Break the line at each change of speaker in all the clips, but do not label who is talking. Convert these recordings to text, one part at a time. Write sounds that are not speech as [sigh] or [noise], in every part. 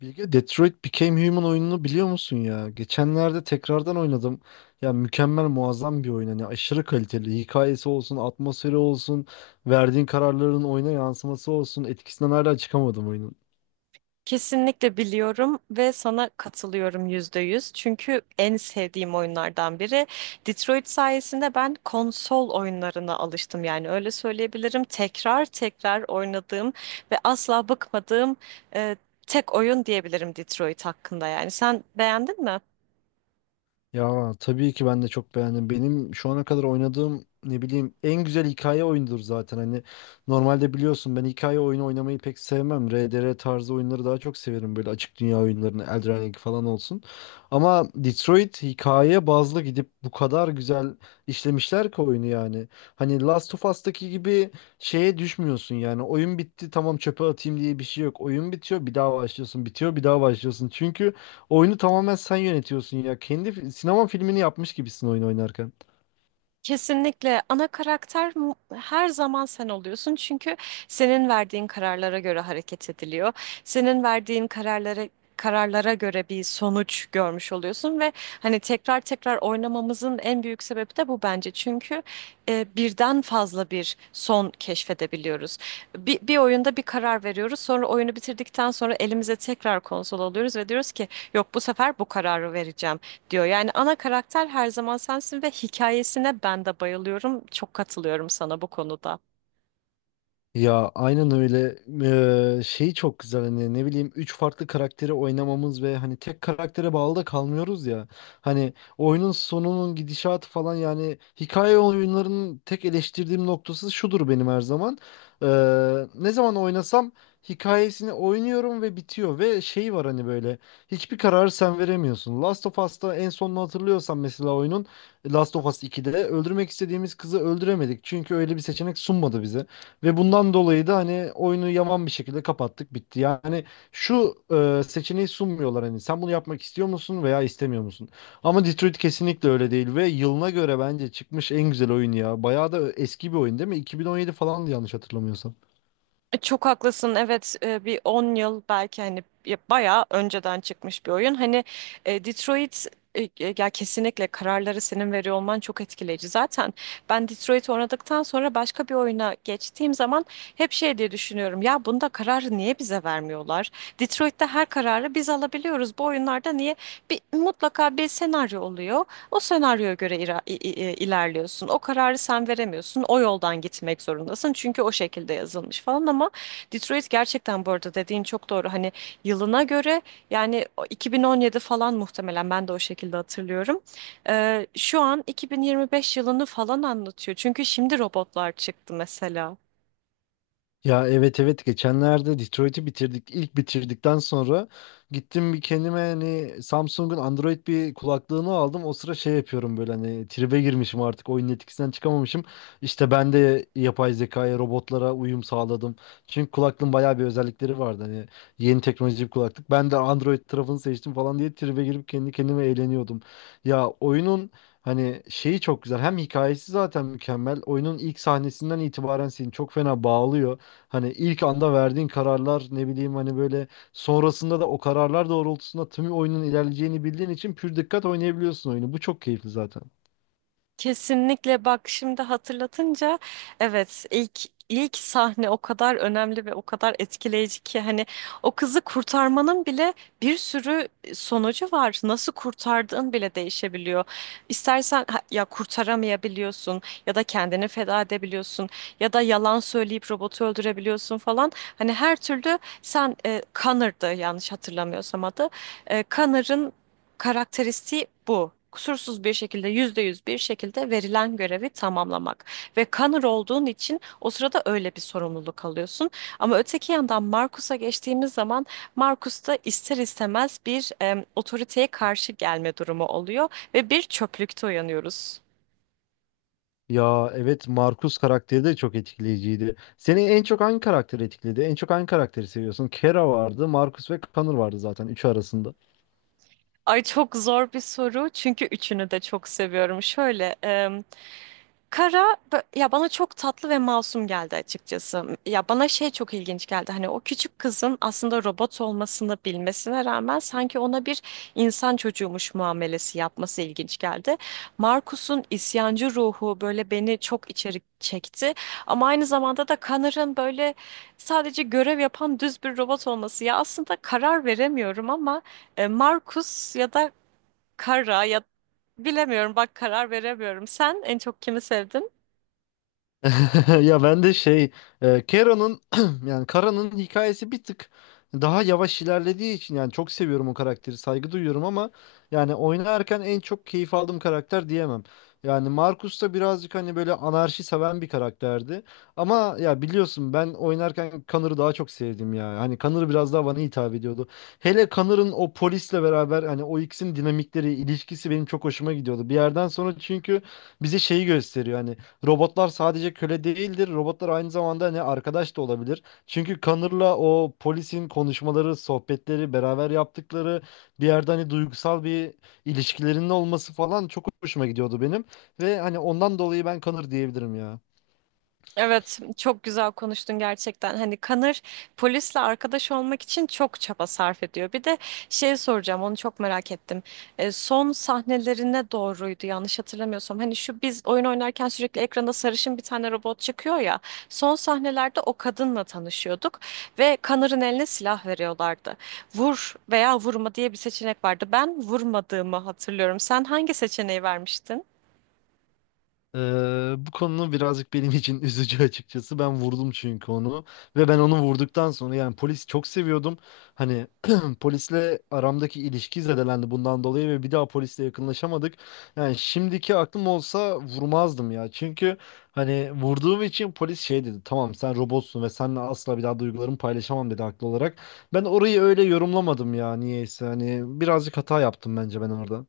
Bilge Detroit Become Human oyununu biliyor musun ya? Geçenlerde tekrardan oynadım. Ya mükemmel muazzam bir oyun. Hani aşırı kaliteli. Hikayesi olsun, atmosferi olsun, verdiğin kararların oyuna yansıması olsun. Etkisinden hala çıkamadım oyunun.
Kesinlikle biliyorum ve sana katılıyorum %100. Çünkü en sevdiğim oyunlardan biri. Detroit sayesinde ben konsol oyunlarına alıştım. Yani öyle söyleyebilirim. Tekrar tekrar oynadığım ve asla bıkmadığım e, tek oyun diyebilirim Detroit hakkında. Yani sen beğendin mi?
Ya tabii ki ben de çok beğendim. Benim şu ana kadar oynadığım ne bileyim en güzel hikaye oyunudur zaten. Hani normalde biliyorsun ben hikaye oyunu oynamayı pek sevmem. RDR tarzı oyunları daha çok severim. Böyle açık dünya oyunlarını, Elden Ring falan olsun. Ama Detroit hikaye bazlı gidip bu kadar güzel işlemişler ki oyunu yani. Hani Last of Us'taki gibi şeye düşmüyorsun yani. Oyun bitti, tamam çöpe atayım diye bir şey yok. Oyun bitiyor bir daha başlıyorsun. Bitiyor bir daha başlıyorsun. Çünkü oyunu tamamen sen yönetiyorsun ya. Kendi sinema filmini yapmış gibisin oyun oynarken.
Kesinlikle ana karakter her zaman sen oluyorsun, çünkü senin verdiğin kararlara göre hareket ediliyor. Senin verdiğin kararlara göre bir sonuç görmüş oluyorsun ve hani tekrar tekrar oynamamızın en büyük sebebi de bu, bence. Çünkü birden fazla bir son keşfedebiliyoruz. Bir oyunda bir karar veriyoruz, sonra oyunu bitirdikten sonra elimize tekrar konsol alıyoruz ve diyoruz ki yok, bu sefer bu kararı vereceğim diyor. Yani ana karakter her zaman sensin ve hikayesine ben de bayılıyorum. Çok katılıyorum sana bu konuda.
Ya aynen öyle. Şey çok güzel hani, ne bileyim, üç farklı karakteri oynamamız ve hani tek karaktere bağlı da kalmıyoruz ya. Hani oyunun sonunun gidişatı falan, yani hikaye oyunlarının tek eleştirdiğim noktası şudur benim, her zaman. Ne zaman oynasam hikayesini oynuyorum ve bitiyor ve şey var hani, böyle hiçbir kararı sen veremiyorsun. Last of Us'ta en sonunu hatırlıyorsan mesela oyunun, Last of Us iki'de öldürmek istediğimiz kızı öldüremedik. Çünkü öyle bir seçenek sunmadı bize. Ve bundan dolayı da hani oyunu yaman bir şekilde kapattık, bitti. Yani şu seçeneği sunmuyorlar, hani sen bunu yapmak istiyor musun veya istemiyor musun? Ama Detroit kesinlikle öyle değil ve yılına göre bence çıkmış en güzel oyun ya. Bayağı da eski bir oyun değil mi? 2017 falan, yanlış hatırlamıyorsam.
Çok haklısın. Evet, bir 10 yıl belki, hani ya bayağı önceden çıkmış bir oyun. Hani Detroit e, e, ya kesinlikle kararları senin veriyor olman çok etkileyici. Zaten ben Detroit oynadıktan sonra başka bir oyuna geçtiğim zaman hep şey diye düşünüyorum. Ya bunda kararı niye bize vermiyorlar? Detroit'te her kararı biz alabiliyoruz. Bu oyunlarda niye? Bir, mutlaka bir senaryo oluyor. O senaryoya göre ilerliyorsun. O kararı sen veremiyorsun. O yoldan gitmek zorundasın. Çünkü o şekilde yazılmış falan. Ama Detroit, gerçekten bu arada dediğin çok doğru. Hani yılına göre, yani o 2017 falan, muhtemelen ben de o şekilde hatırlıyorum. Şu an 2025 yılını falan anlatıyor. Çünkü şimdi robotlar çıktı mesela.
Ya, evet, evet, geçenlerde Detroit'i bitirdik. İlk bitirdikten sonra gittim bir kendime, hani Samsung'un Android bir kulaklığını aldım. O sıra şey yapıyorum, böyle hani tribe girmişim, artık oyunun etkisinden çıkamamışım. İşte ben de yapay zekaya, robotlara uyum sağladım. Çünkü kulaklığın bayağı bir özellikleri vardı hani, yeni teknoloji bir kulaklık. Ben de Android tarafını seçtim falan diye tribe girip kendi kendime eğleniyordum. Ya oyunun Hani şeyi çok güzel. Hem hikayesi zaten mükemmel. Oyunun ilk sahnesinden itibaren seni çok fena bağlıyor. Hani ilk anda verdiğin kararlar, ne bileyim hani böyle, sonrasında da o kararlar doğrultusunda tüm oyunun ilerleyeceğini bildiğin için pür dikkat oynayabiliyorsun oyunu. Bu çok keyifli zaten.
Kesinlikle, bak, şimdi hatırlatınca evet, ilk sahne o kadar önemli ve o kadar etkileyici ki hani o kızı kurtarmanın bile bir sürü sonucu var. Nasıl kurtardığın bile değişebiliyor. İstersen ya kurtaramayabiliyorsun, ya da kendini feda edebiliyorsun, ya da yalan söyleyip robotu öldürebiliyorsun falan. Hani her türlü sen, Connor'dı yanlış hatırlamıyorsam adı. Connor'ın karakteristiği bu. Kusursuz bir şekilde, %100 bir şekilde verilen görevi tamamlamak. Ve Connor olduğun için o sırada öyle bir sorumluluk alıyorsun. Ama öteki yandan Marcus'a geçtiğimiz zaman, Marcus da ister istemez bir otoriteye karşı gelme durumu oluyor ve bir çöplükte uyanıyoruz.
Ya evet, Markus karakteri de çok etkileyiciydi. Seni en çok hangi karakter etkiledi? En çok hangi karakteri seviyorsun? Kera vardı, Markus ve Connor vardı zaten, üçü arasında.
Ay, çok zor bir soru, çünkü üçünü de çok seviyorum. Şöyle, Kara, ya, bana çok tatlı ve masum geldi açıkçası. Ya, bana şey çok ilginç geldi. Hani o küçük kızın aslında robot olmasını bilmesine rağmen sanki ona bir insan çocuğumuş muamelesi yapması ilginç geldi. Markus'un isyancı ruhu böyle beni çok içeri çekti. Ama aynı zamanda da Connor'ın böyle sadece görev yapan düz bir robot olması. Ya aslında karar veremiyorum ama Markus ya da Kara, ya bilemiyorum bak, karar veremiyorum. Sen en çok kimi sevdin?
[laughs] Ya ben de şey, Kera'nın [clears throat] yani Kara'nın hikayesi bir tık daha yavaş ilerlediği için, yani çok seviyorum o karakteri, saygı duyuyorum, ama yani oynarken en çok keyif aldığım karakter diyemem. Yani Marcus da birazcık hani, böyle anarşi seven bir karakterdi. Ama ya biliyorsun, ben oynarken Connor'ı daha çok sevdim ya. Hani Connor biraz daha bana hitap ediyordu. Hele Connor'ın o polisle beraber, hani o ikisinin dinamikleri, ilişkisi benim çok hoşuma gidiyordu. Bir yerden sonra çünkü bize şeyi gösteriyor hani, robotlar sadece köle değildir. Robotlar aynı zamanda ne arkadaş da olabilir. Çünkü Connor'la o polisin konuşmaları, sohbetleri, beraber yaptıkları, bir yerde hani duygusal bir ilişkilerinin olması falan çok hoşuma gidiyordu benim. Ve hani ondan dolayı ben Connor diyebilirim ya.
Evet, çok güzel konuştun gerçekten. Hani Kanır polisle arkadaş olmak için çok çaba sarf ediyor. Bir de şey soracağım, onu çok merak ettim. Son sahnelerine doğruydu yanlış hatırlamıyorsam. Hani şu, biz oyun oynarken sürekli ekranda sarışın bir tane robot çıkıyor ya. Son sahnelerde o kadınla tanışıyorduk ve Kanır'ın eline silah veriyorlardı. Vur veya vurma diye bir seçenek vardı. Ben vurmadığımı hatırlıyorum. Sen hangi seçeneği vermiştin?
Bu konu birazcık benim için [laughs] üzücü açıkçası. Ben vurdum çünkü onu, ve ben onu vurduktan sonra yani polis çok seviyordum. Hani [clears throat] polisle aramdaki ilişki zedelendi bundan dolayı ve bir daha polisle yakınlaşamadık. Yani şimdiki aklım olsa vurmazdım ya. Çünkü hani vurduğum için polis şey dedi. Tamam, sen robotsun ve seninle asla bir daha duygularımı paylaşamam dedi, haklı olarak. Ben orayı öyle yorumlamadım ya, niyeyse. Hani birazcık hata yaptım bence ben orada.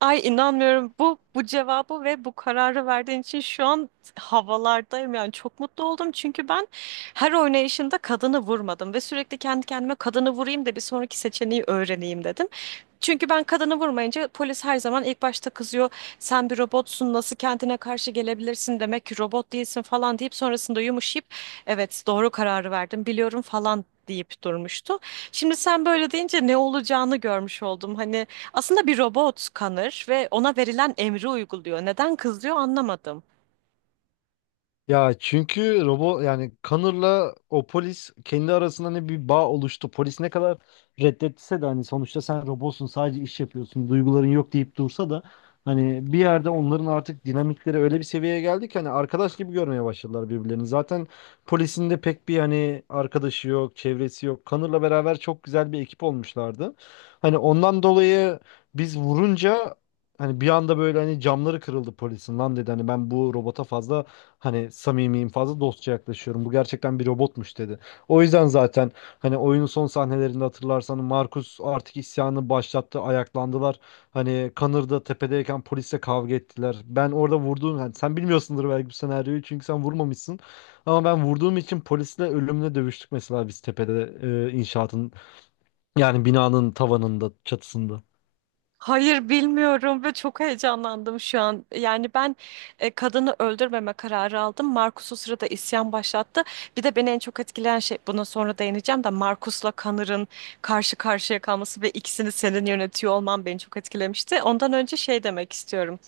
Ay, inanmıyorum bu cevabı ve bu kararı verdiğin için şu an havalardayım, yani çok mutlu oldum. Çünkü ben her oynayışında kadını vurmadım ve sürekli kendi kendime kadını vurayım da bir sonraki seçeneği öğreneyim dedim. Çünkü ben kadını vurmayınca polis her zaman ilk başta kızıyor. Sen bir robotsun, nasıl kendine karşı gelebilirsin, demek ki robot değilsin falan deyip sonrasında yumuşayıp evet doğru kararı verdim biliyorum falan deyip durmuştu. Şimdi sen böyle deyince ne olacağını görmüş oldum. Hani aslında bir robot Connor ve ona verilen emri uyguluyor. Neden kızıyor anlamadım.
Ya çünkü robot, yani Connor'la o polis kendi arasında ne bir bağ oluştu. Polis ne kadar reddetse de, hani sonuçta sen robotsun, sadece iş yapıyorsun, duyguların yok deyip dursa da, hani bir yerde onların artık dinamikleri öyle bir seviyeye geldi ki hani arkadaş gibi görmeye başladılar birbirlerini. Zaten polisin de pek bir hani arkadaşı yok, çevresi yok. Connor'la beraber çok güzel bir ekip olmuşlardı. Hani ondan dolayı biz vurunca, hani bir anda böyle hani camları kırıldı polisin, lan dedi, hani ben bu robota fazla hani samimiyim, fazla dostça yaklaşıyorum. Bu gerçekten bir robotmuş dedi. O yüzden zaten hani oyunun son sahnelerinde hatırlarsan, Markus artık isyanı başlattı. Ayaklandılar. Hani Connor da tepedeyken polisle kavga ettiler. Ben orada vurduğum, hani sen bilmiyorsundur belki bu senaryoyu çünkü sen vurmamışsın. Ama ben vurduğum için polisle ölümle dövüştük mesela, biz tepede, inşaatın, yani binanın tavanında, çatısında.
Hayır, bilmiyorum ve çok heyecanlandım şu an. Yani ben kadını öldürmeme kararı aldım. Marcus o sırada isyan başlattı. Bir de beni en çok etkileyen şey, buna sonra değineceğim, de Marcus'la Connor'ın karşı karşıya kalması ve ikisini senin yönetiyor olman beni çok etkilemişti. Ondan önce şey demek istiyorum.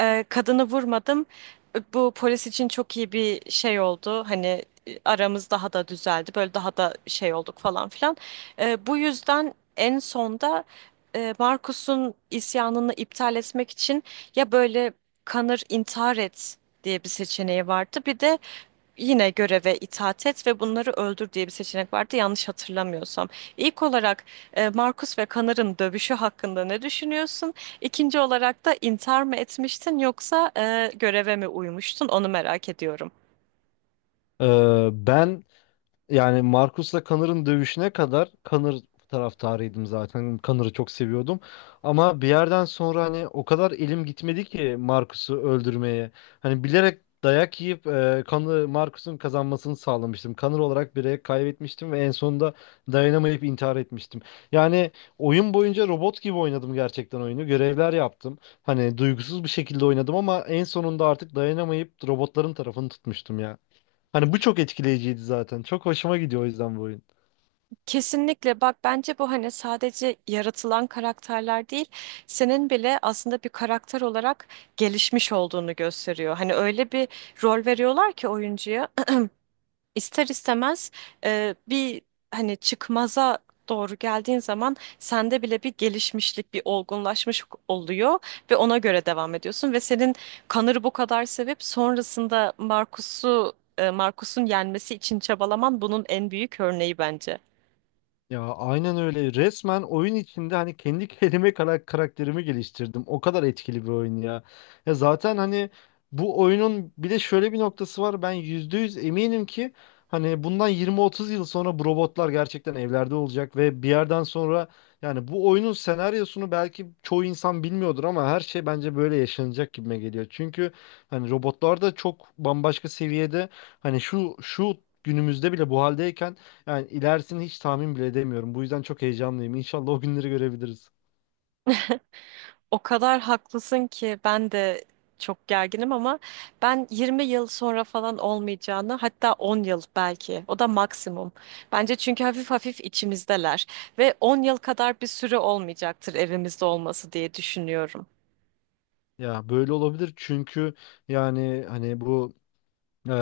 Kadını vurmadım. Bu polis için çok iyi bir şey oldu. Hani aramız daha da düzeldi. Böyle daha da şey olduk falan filan. Bu yüzden en sonda Marcus'un isyanını iptal etmek için, ya böyle, kanır intihar et diye bir seçeneği vardı. Bir de yine göreve itaat et ve bunları öldür diye bir seçenek vardı yanlış hatırlamıyorsam. İlk olarak Markus ve Kanar'ın dövüşü hakkında ne düşünüyorsun? İkinci olarak da intihar mı etmiştin, yoksa göreve mi uymuştun? Onu merak ediyorum.
Ben Yani Marcus'la Connor'ın dövüşüne kadar Connor taraftarıydım zaten. Connor'ı çok seviyordum. Ama bir yerden sonra hani o kadar elim gitmedi ki Marcus'u öldürmeye. Hani bilerek dayak yiyip Connor, Marcus'un kazanmasını sağlamıştım. Connor olarak bireye kaybetmiştim ve en sonunda dayanamayıp intihar etmiştim. Yani oyun boyunca robot gibi oynadım gerçekten oyunu. Görevler yaptım. Hani duygusuz bir şekilde oynadım ama en sonunda artık dayanamayıp robotların tarafını tutmuştum ya. Hani bu çok etkileyiciydi zaten. Çok hoşuma gidiyor o yüzden bu oyun.
Kesinlikle, bak, bence bu hani sadece yaratılan karakterler değil, senin bile aslında bir karakter olarak gelişmiş olduğunu gösteriyor. Hani öyle bir rol veriyorlar ki oyuncuya [clears throat] ister istemez bir hani çıkmaza doğru geldiğin zaman sende bile bir gelişmişlik, bir olgunlaşmış oluyor ve ona göre devam ediyorsun ve senin Connor'ı bu kadar sevip sonrasında Marcus'un yenmesi için çabalaman bunun en büyük örneği bence.
Ya aynen öyle. Resmen oyun içinde hani kendi [laughs] karakterimi geliştirdim. O kadar etkili bir oyun ya. Ya zaten hani bu oyunun bir de şöyle bir noktası var. Ben %100 eminim ki hani bundan 20-30 yıl sonra bu robotlar gerçekten evlerde olacak, ve bir yerden sonra, yani bu oyunun senaryosunu belki çoğu insan bilmiyordur ama her şey bence böyle yaşanacak gibime geliyor. Çünkü hani robotlar da çok bambaşka seviyede, hani şu şu günümüzde bile bu haldeyken, yani ilerisini hiç tahmin bile edemiyorum. Bu yüzden çok heyecanlıyım. İnşallah o günleri görebiliriz.
O kadar haklısın ki. Ben de çok gerginim ama ben 20 yıl sonra falan olmayacağını, hatta 10 yıl belki, o da maksimum. Bence çünkü hafif hafif içimizdeler ve 10 yıl kadar bir süre olmayacaktır evimizde olması, diye düşünüyorum.
Ya böyle olabilir, çünkü yani hani bu Ee,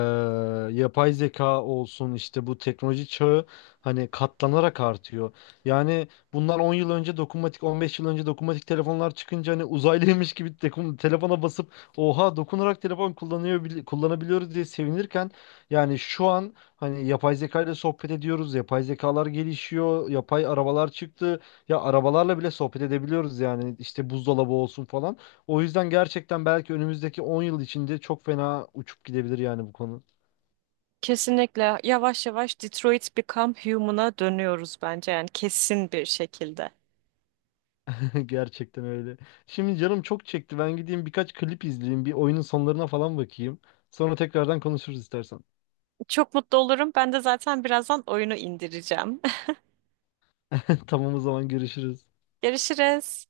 yapay zeka olsun, işte bu teknoloji çağı hani katlanarak artıyor. Yani bunlar 10 yıl önce, dokunmatik, 15 yıl önce dokunmatik telefonlar çıkınca hani uzaylıymış gibi telefona basıp, oha dokunarak telefon kullanıyor, kullanabiliyoruz diye sevinirken, yani şu an hani yapay zeka ile sohbet ediyoruz. Yapay zekalar gelişiyor. Yapay arabalar çıktı. Ya arabalarla bile sohbet edebiliyoruz, yani işte buzdolabı olsun falan. O yüzden gerçekten belki önümüzdeki 10 yıl içinde çok fena uçup gidebilir yani bu konu.
Kesinlikle yavaş yavaş Detroit Become Human'a dönüyoruz bence, yani kesin bir şekilde.
[laughs] Gerçekten öyle. Şimdi canım çok çekti. Ben gideyim birkaç klip izleyeyim. Bir oyunun sonlarına falan bakayım. Sonra tekrardan konuşuruz istersen.
Çok mutlu olurum. Ben de zaten birazdan oyunu indireceğim.
[laughs] Tamam, o zaman görüşürüz.
[laughs] Görüşürüz.